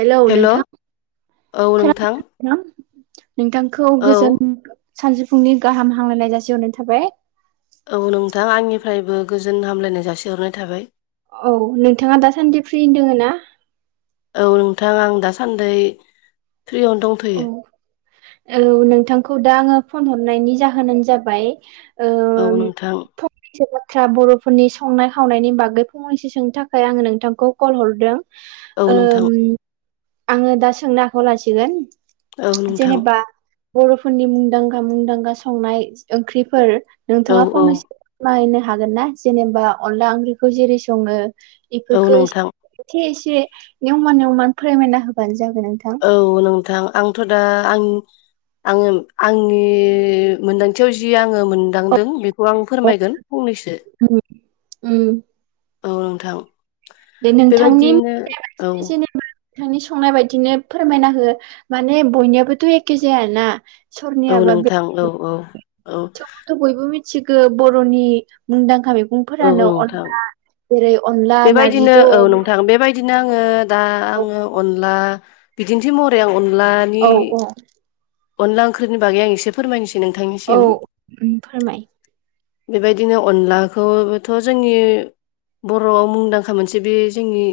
हेल' नोंथां औ नोंथां खोनादों। नोंथांखौ औ गोजोन सानजौफुनि गाहाम हामलायनाय जासिहरनाय थाबाय औ नोंथां आंनिफ्रायबो गोजोन हामलायनाय जासिहरनाय थाबाय। औ नोंथाङा दा सान्दि फ्रियैनो दङना? औ नोंथां आं दासान्दि फ्रियावनो दंथ'यो। औ औ नोंथांखौ दा आङो फन हरनायनि जाहोनानो जाबाय औ नोंथां। फंसे बाथ्रा बर'फोरनि संनाय खावनायनि बागै फंनैसो सोंनो थाखाय आङो नोंथांखौ कल हरदों औ नोंथां ओम आङो दा सोंनो आखायाव लासिगोन औ नोंथां जेनेबा बर'फोरनि मुंदांखा मुंदांखा संनाय ओंख्रिफोर। औ नोंथाङा औ फंनैसो फोरमायनो हागोन ना जेनेबा अनला ओंख्रिखौ जेरै सङो औ एफोरखौ नोंथां एसे एसे निवमान निवमान फोरमायना होबानो जाबाय नोंथां? औ नोंथां आंथ' दा आं आङो आंनि मोनदांथियाव जि आङो मो नदांदों बेखौ आं फोरमायगोन फंनैसो उम औ नोंथां। दे नोंथांनि बेबायदिनो औ [unintelligible] जेनेबा नोंथांनि संनाय बायदिनो फोरमायना हो माने बयनियाबोथ' एखे जायाना? औ सोरनियाबा बे नोंथां औ-औ। थेवबोथ' बयबो मिथिगौ बर'नि मुंदांखा औ मैगंफोरानो नोंथां अनला। जेरै अनला नारजिजों अमा बिदिनो आङो दा औ आङो अनला बिदिन्थि महरै आं अनला औ औ। अनला ओंख्रिनि बागै आं एसे फोरमायनोसै औ नोंथांनिसिम। उम फोरमाय बेबायदिनो अनलाखौबोथ' जोंनि बर'आव मुंदांखा मोनसे बे जोंनि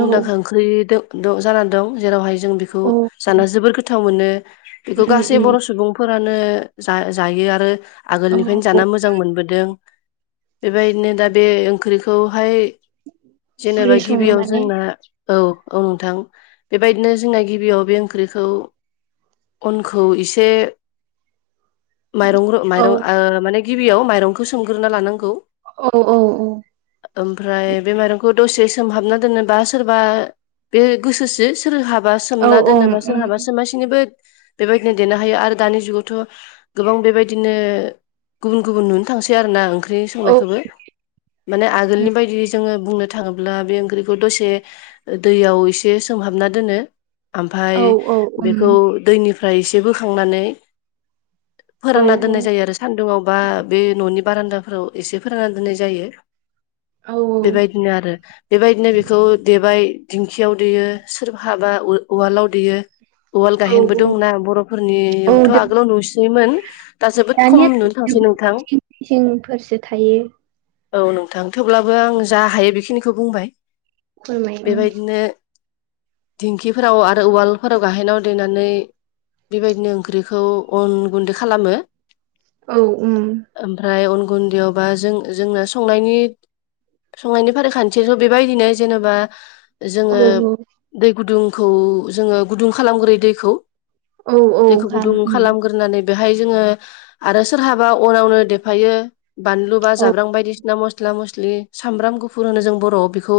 औ ओंख्रि जाना दं जेरावहाय जों बेखौ औ उम जाना जोबोर गोथाव मोनो। बेखौ गासै उम बर' सुबुंफोरानो जा जायो आरो औ आगोलनिफ्रायनो जाना मो मोजां मोनबोदों बेबायदिनो दा बे ओंख्रिखौहाय जेनेबा बोरै सङो गिबियाव माने जोंना औ-औ नोंथां बेबायदिनो जोंना गिबियाव बे ओंख्रिखौ अनखौ इसे माइरं औ माइरं ओ माने गिबियाव माइरंखौ सोमग्रोना लानांगौ औ औ औ। ओमफ्राय बे माइरंखौ दसे सोमहाबना दोननोबा सोरबा बे गोसोसो सोरहाबा औ सोमना ओं दोनोबा उम सोरहाबा सोमासिनोबो बेबायदिनो देनो हायो आरो दानि जुगावथ' गोबां बेबायदिनो गुबुन गुबुन नुनो थांसै आरो ना ओंख्रि औ संनायखौबो। माने उम आगोलनि बायदि जोङो बुंनो थाङोब्ला बे ओंख्रिखौ दसे ओ दैयाव एसे सोमहाबना दोनो ओमफ्राय औ औ उम बेखौ दैनिफ्राय एसे बोखांनानै औ फोरानना दोननाय जायो आरो सान्दुङआवबा बे न'नि बारान्दाफोराव एसे फोरानना दोननाय जायो औ बेबायदिनो आरो। बेबायदिनो बेखौ देबाय दिंखियाव देयो सोर हाबा उ उवालाव देयो। उवाल औ गायहेनबो दंना औ बर'फोरनियावथ' दो- आगोलाव नुसिनोमोन। दा जोबोद दानिया खम नुनो थांसै नोंथां। थिंफोरसो थायो औ नोंथां थेवब्लाबो आं जा हायो बेखिनिखौ बुंबाय फोरमाय उम बेबायदिनो दिंखिफोराव आरो उवालफोराव गाहेनाव देनानै बेबायदिनो ओंख्रिखौ अन गुन्दै खालामो। औ उम। ओमफ्राय उन गुन्दैयावबा जों जोंना संनायनि संनायनि फारि खान्थिथ' बेबायदिनो जेनेबा औ जोङो दै गुदुंखौ जोङो गुदुं खालामग्रोयो दैखौ। औ औ दैखौ गाहाम गुदुं उम खालामग्रोनानै बेहाय जोङो आरो सोरहाबा अनावनो देफायो। बानलु बा औ जाब्रां बायदिसिना मस्ला मस्लि सामब्राम गुफुर होनो जों बर'आव बेखौ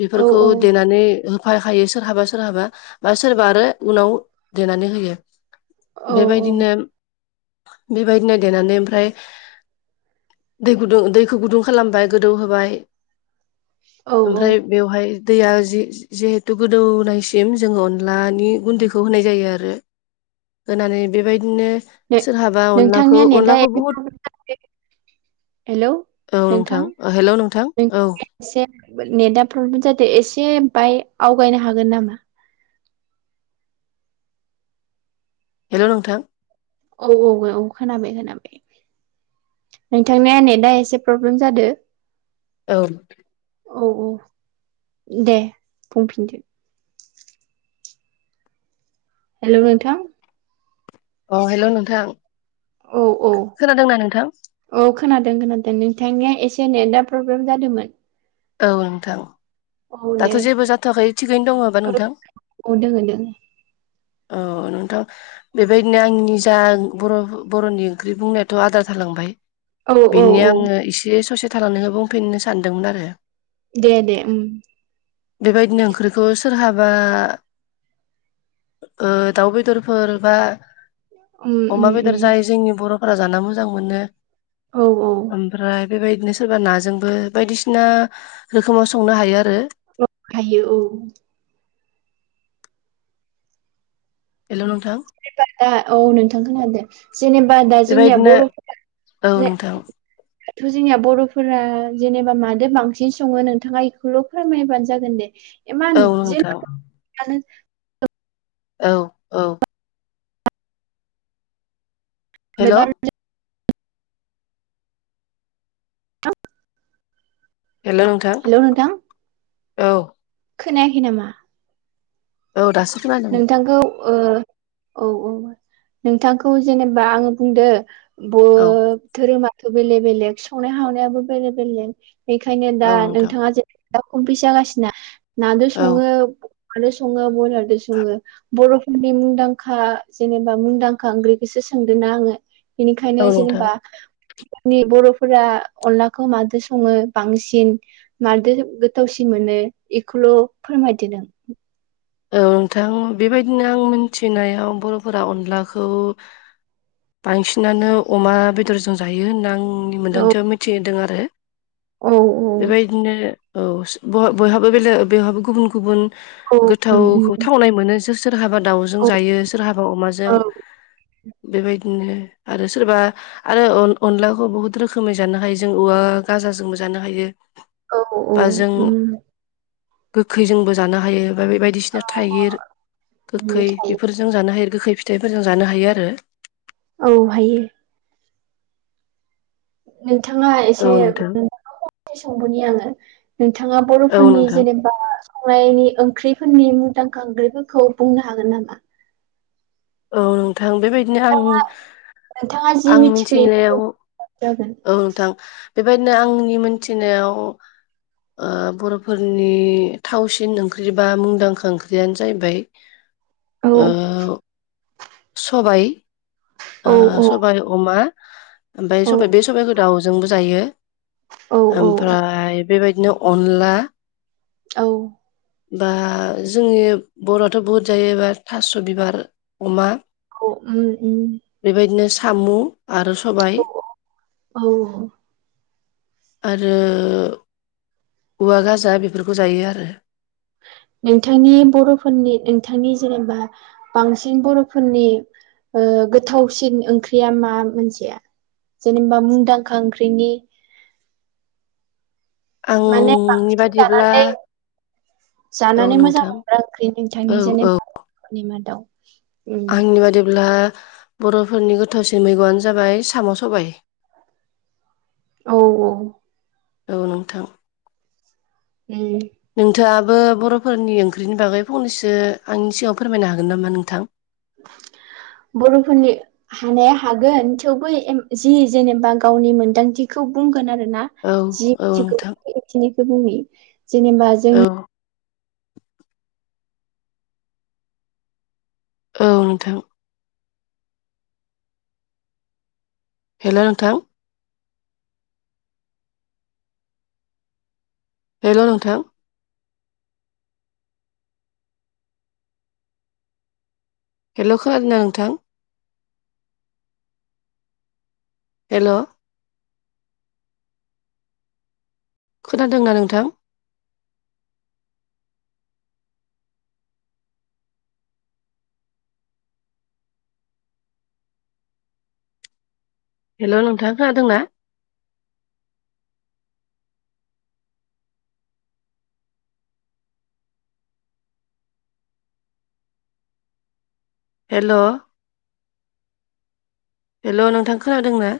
औ बेफोरखौ औ देनानै होफाखायो सोरहाबा सोरहाबा बा सोरबा आरो उनाव देनानै होयो औ बेबायदिनो बेबायदिनो देनानै ओमफ्राय दै गुदुं दैखौ गुदुं खालामबाय गोदौ होबाय औ औ ओमफ्राय बेवहाय दैया जि जिहेथु गोदौनायसिम जोङो अनलानि गुन्दैखौ होनाय जायो आरो होनानै बेबायदिनो नो- सोरहाबा अनलाखौ नोंथांनिया नेटआ अनलाखौ एसे बुहुत प्रब्लेम जादों हेलौ औ नोंथां हेल' नोंथां नों- औ एसे नेटा प्रब्लेम जादो एसे बाय आवगायनो हागोन नामा? हेल' नोंथां। औ औ औ खोनाबाय खोनाबाय। नोंथांनिया नेटा एसे प्रब्लेम जादों। औ। औ औ दे बुंफिनदो। हेल' नोंथां अ हेल' नोंथां। औ औ। खोनादोंना नोंथां औ खोनादों खोनादों नोंथांनिया एसे नेटा प्रब्लेम जादोंमोन। औ नोंथां। औ दाथ' दे जेबो जाथ'वाखै थिगैनो दङ बा औ नोंथां? औ दोङो दोङो अ नोंथां। बेबायदिनो आंनि जा बर' बर'नि ओंख्रि बुंनायाथ' आद्रा थालांबाय। औ औ बेनि औ आङो एसे ससे थालांनायखौ बुंफिननो सानदोंमोन आरो। दे दे उम बेबायदिनो ओंख्रिखौ सोरहाबा दाउ बेदरफोर बा उम अमा उम बेदर उम जायो जोंनि बर'फोरा जाना मोजां मोनो। औ औ ओमफ्राय बेबायदिनो सोरबा नाजोंबो बायदिसिना रोखोमाव संनो हायो आरो। हायो औ। हेल' नोंथां। जेनेबा दा औ नोंथां खोनादों जेनेबा दा जोंनिया बेबायदिनो बर'फोरा औ नोंथां। दाथ' जोंनिया बर'फोरा जेनेबा मादो बांसिन सङो नोंथाङा एखौल' फोरमायबानो जागोन दे। औ इमान नोंथां [inaudible] औ औ हेल' [inaudible] [inaudible] हेल' नोंथां हेलौ नोंथां औ। खोनायाखै नामा? औ दासो खोनादों नोंथांखौ ओ औ औ नोंथांखौ जेनेबा आङो बुंदो। औ बोथोरै माथो बेलेग बेलेग संनाय हावनायाबो बेलेग बेलेग। बेखायनो दा औ नोंथां नोंथाङा औ [unintelligible] [unintelligible] सङो बर'फोरनि मुंदांखा जेनेबा मुंदांखा ओंख्रिखोसो सोंदोंना आङो। बेनिखायनो औ नोंथां जेनेबा जोंनि बर'फोरा अनलाखौ मादो सङो बांसिन? मारदो गोथावसिन मोनो एखौल' फोरमायदो नों। औ नोंथां बेबायदिनो आं मिनथिनायाव बर'फोरा अनलाखौ बांसिनानो अमा बेदरजों जायो होनना आंनि मोन्दांथियाव मिथिदों आरो। औ औ। बिदिनो औ स ब बयहाबो बेलेग बेहाबो गुबुन गुबुन औ उम गोथावखौ उम थावनाय मोनो सोर-सोरहाबा दाउजों औ जायो सोरहाबा अमाजों। औ बेबायदिनो आरो सोरबा आरो अन-अनलाखौ बहुद रोखोमै जानो हायो जों औवा गाजाजोंबो जानो हायो। औ औ बा जों उम गोखैजोंबो जानो हायो बा बेबाय बायदिसिना थाइगिर उम गोखै थायो बेफोरजों जानो हायो गोखै फिथाइफोरजों जानो हायो आरो। औ हायो। नोंथाङा औ एसे नोंथां [unintelligible] आङो। नोंथाङा औ बर'फोरनि नोंथां जेनेबा [unintelligible] ओंख्रिफोरनि मुंदांखा ओंख्रिफोरखौ बुंनो हागोन नामा? ओ नोंथां बेबाय बिदिनो आं नोंथाङा जि आं मिथिगौ मिनथिनायाव बेफोरखौ जागोन औ नोंथां बेबायदिनो आंनि मोनथिनायाव ओ बर'फोरनि थावसिन ओंख्रि बा मुंदांखा ओंख्रियानो जाहैबाय औ ओ सबाइ आ औ औ सबाय अमा ओमफाय औ सबबाय बे सबाइखौ दाउजोंबो जायो औ औ ओमफ्राय बेबायदिनो अनला औ बा जोंनि बर'आथ' बुहुद जायोबा थास' बिबार अमा औ उम उम बेबायदिनो सामु आरो सबाय [inaudible] औ आरो औवा गाजा बेफोरखौ जायो आरो। नोंथांनि बर'फोरनि नोंथांनि जेनेबा बांसिन बर'फोरनि ओ गोथावसिन ओंख्रिया मा मोनसेया? जेनेबा मुंदांखा ओंख्रिनि माने आंनि बांसिन बादिब्ला जानानै औ जानानै मोजां नोंथां मोनग्रा ओंख्रि औ नोंथांनि औ जेनेबा [inaudible] मादाव। उम आंनि बादिब्ला बर'फोरनि गोथावसिन मैगंआनो जाबाय साम' सबाय। औ औ। औ नोंथां उम। नोंथाङाबो बर'फोरनि ओंख्रिनि बागै फंनैसो आंनि सिगाङाव फोरमायनो हागोन नामा नोंथां बर'फोरनि हानाया हागोन थेवबो जि जेनेबा गावनि मोनदांथिखौ बुंगोन आरो ना औ जि औ [unintelligible] नोंथां मिनिखौ बुङो जेनेबा औ जोंनि औ नोंथां हेल' नोंथां हेल' नोंथां हेल' खोनादोंना नोंथां? हेल' खोनादोंना नोंथां? हेल' नोंथां खोनादोंना? हेल' हेल' नोंथां खोनादों ना?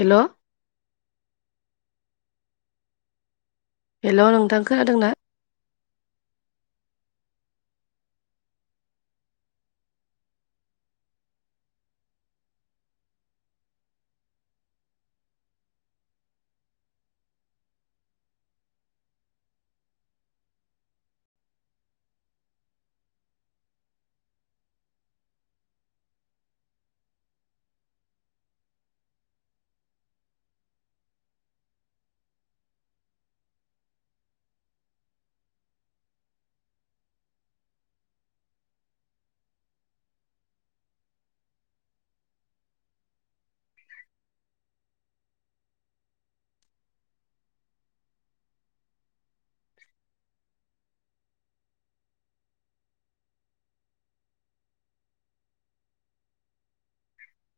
हेल' हेल' नोंथां खोनादोंना?